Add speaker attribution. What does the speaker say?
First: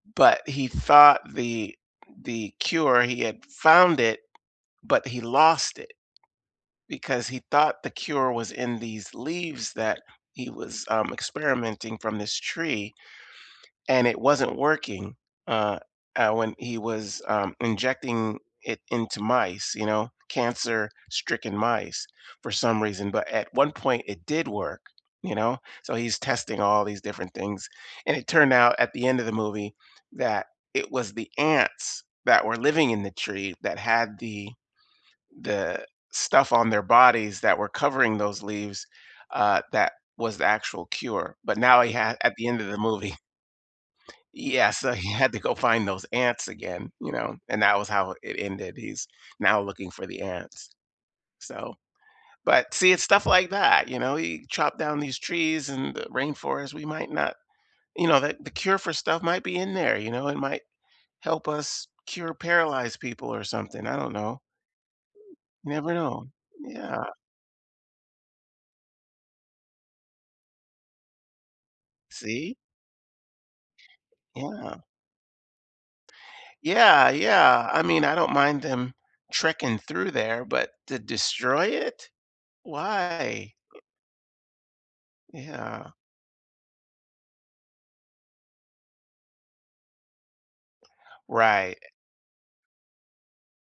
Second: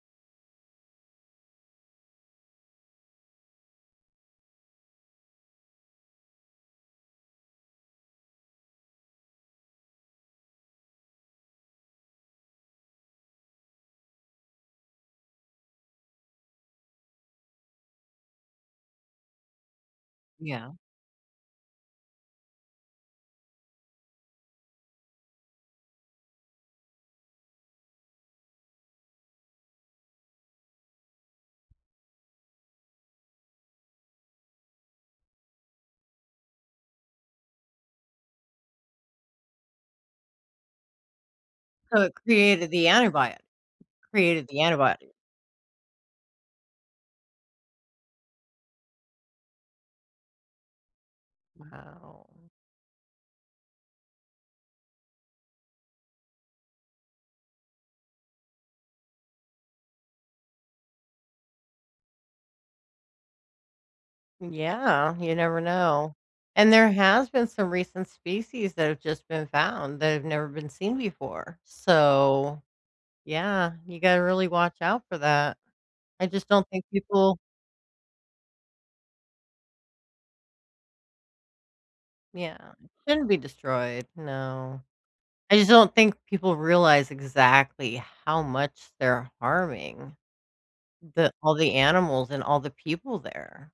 Speaker 1: But he thought the the cure he had found it, but he lost it because he thought the cure was in these leaves that he was, um, experimenting from this tree and it wasn't working, uh, uh, when he was, um, injecting it into mice, you know,
Speaker 2: Yeah.
Speaker 1: cancer-stricken mice for some reason. But at one point it did work, you know? So, he's testing all these different things, and it turned out at the end of the movie that it was the ants that were living in the tree that had the the stuff on their bodies that were covering those leaves, uh, that was the actual cure. But now he
Speaker 2: So, it
Speaker 1: had at the end of
Speaker 2: created
Speaker 1: the
Speaker 2: the
Speaker 1: movie
Speaker 2: antibio created the
Speaker 1: Yeah, so he
Speaker 2: antibody.
Speaker 1: had to go find those ants again, you know, and that was how it ended- he's now looking for the ants. So,
Speaker 2: Wow.
Speaker 1: but see, it's stuff like that, you know? He chopped down these trees and the rainforest, we might not, you know, that the cure for stuff might be in there, you know? It might help us cure paralyzed people or something, I don't know.
Speaker 2: Yeah, you never
Speaker 1: You never
Speaker 2: know.
Speaker 1: know,
Speaker 2: And there
Speaker 1: yeah.
Speaker 2: has been some recent species that have just been found that have never been seen before,
Speaker 1: See?
Speaker 2: so, yeah, you gotta really watch
Speaker 1: Yeah.
Speaker 2: out for that. I just don't think
Speaker 1: Yeah,
Speaker 2: people
Speaker 1: yeah, I mean, I don't mind them trekking through there, but to destroy it?
Speaker 2: Yeah, it shouldn't be
Speaker 1: Why?
Speaker 2: destroyed, no. I just
Speaker 1: Yeah.
Speaker 2: don't think people realize exactly how much they're harming the all the
Speaker 1: Right.
Speaker 2: animals and all the people there.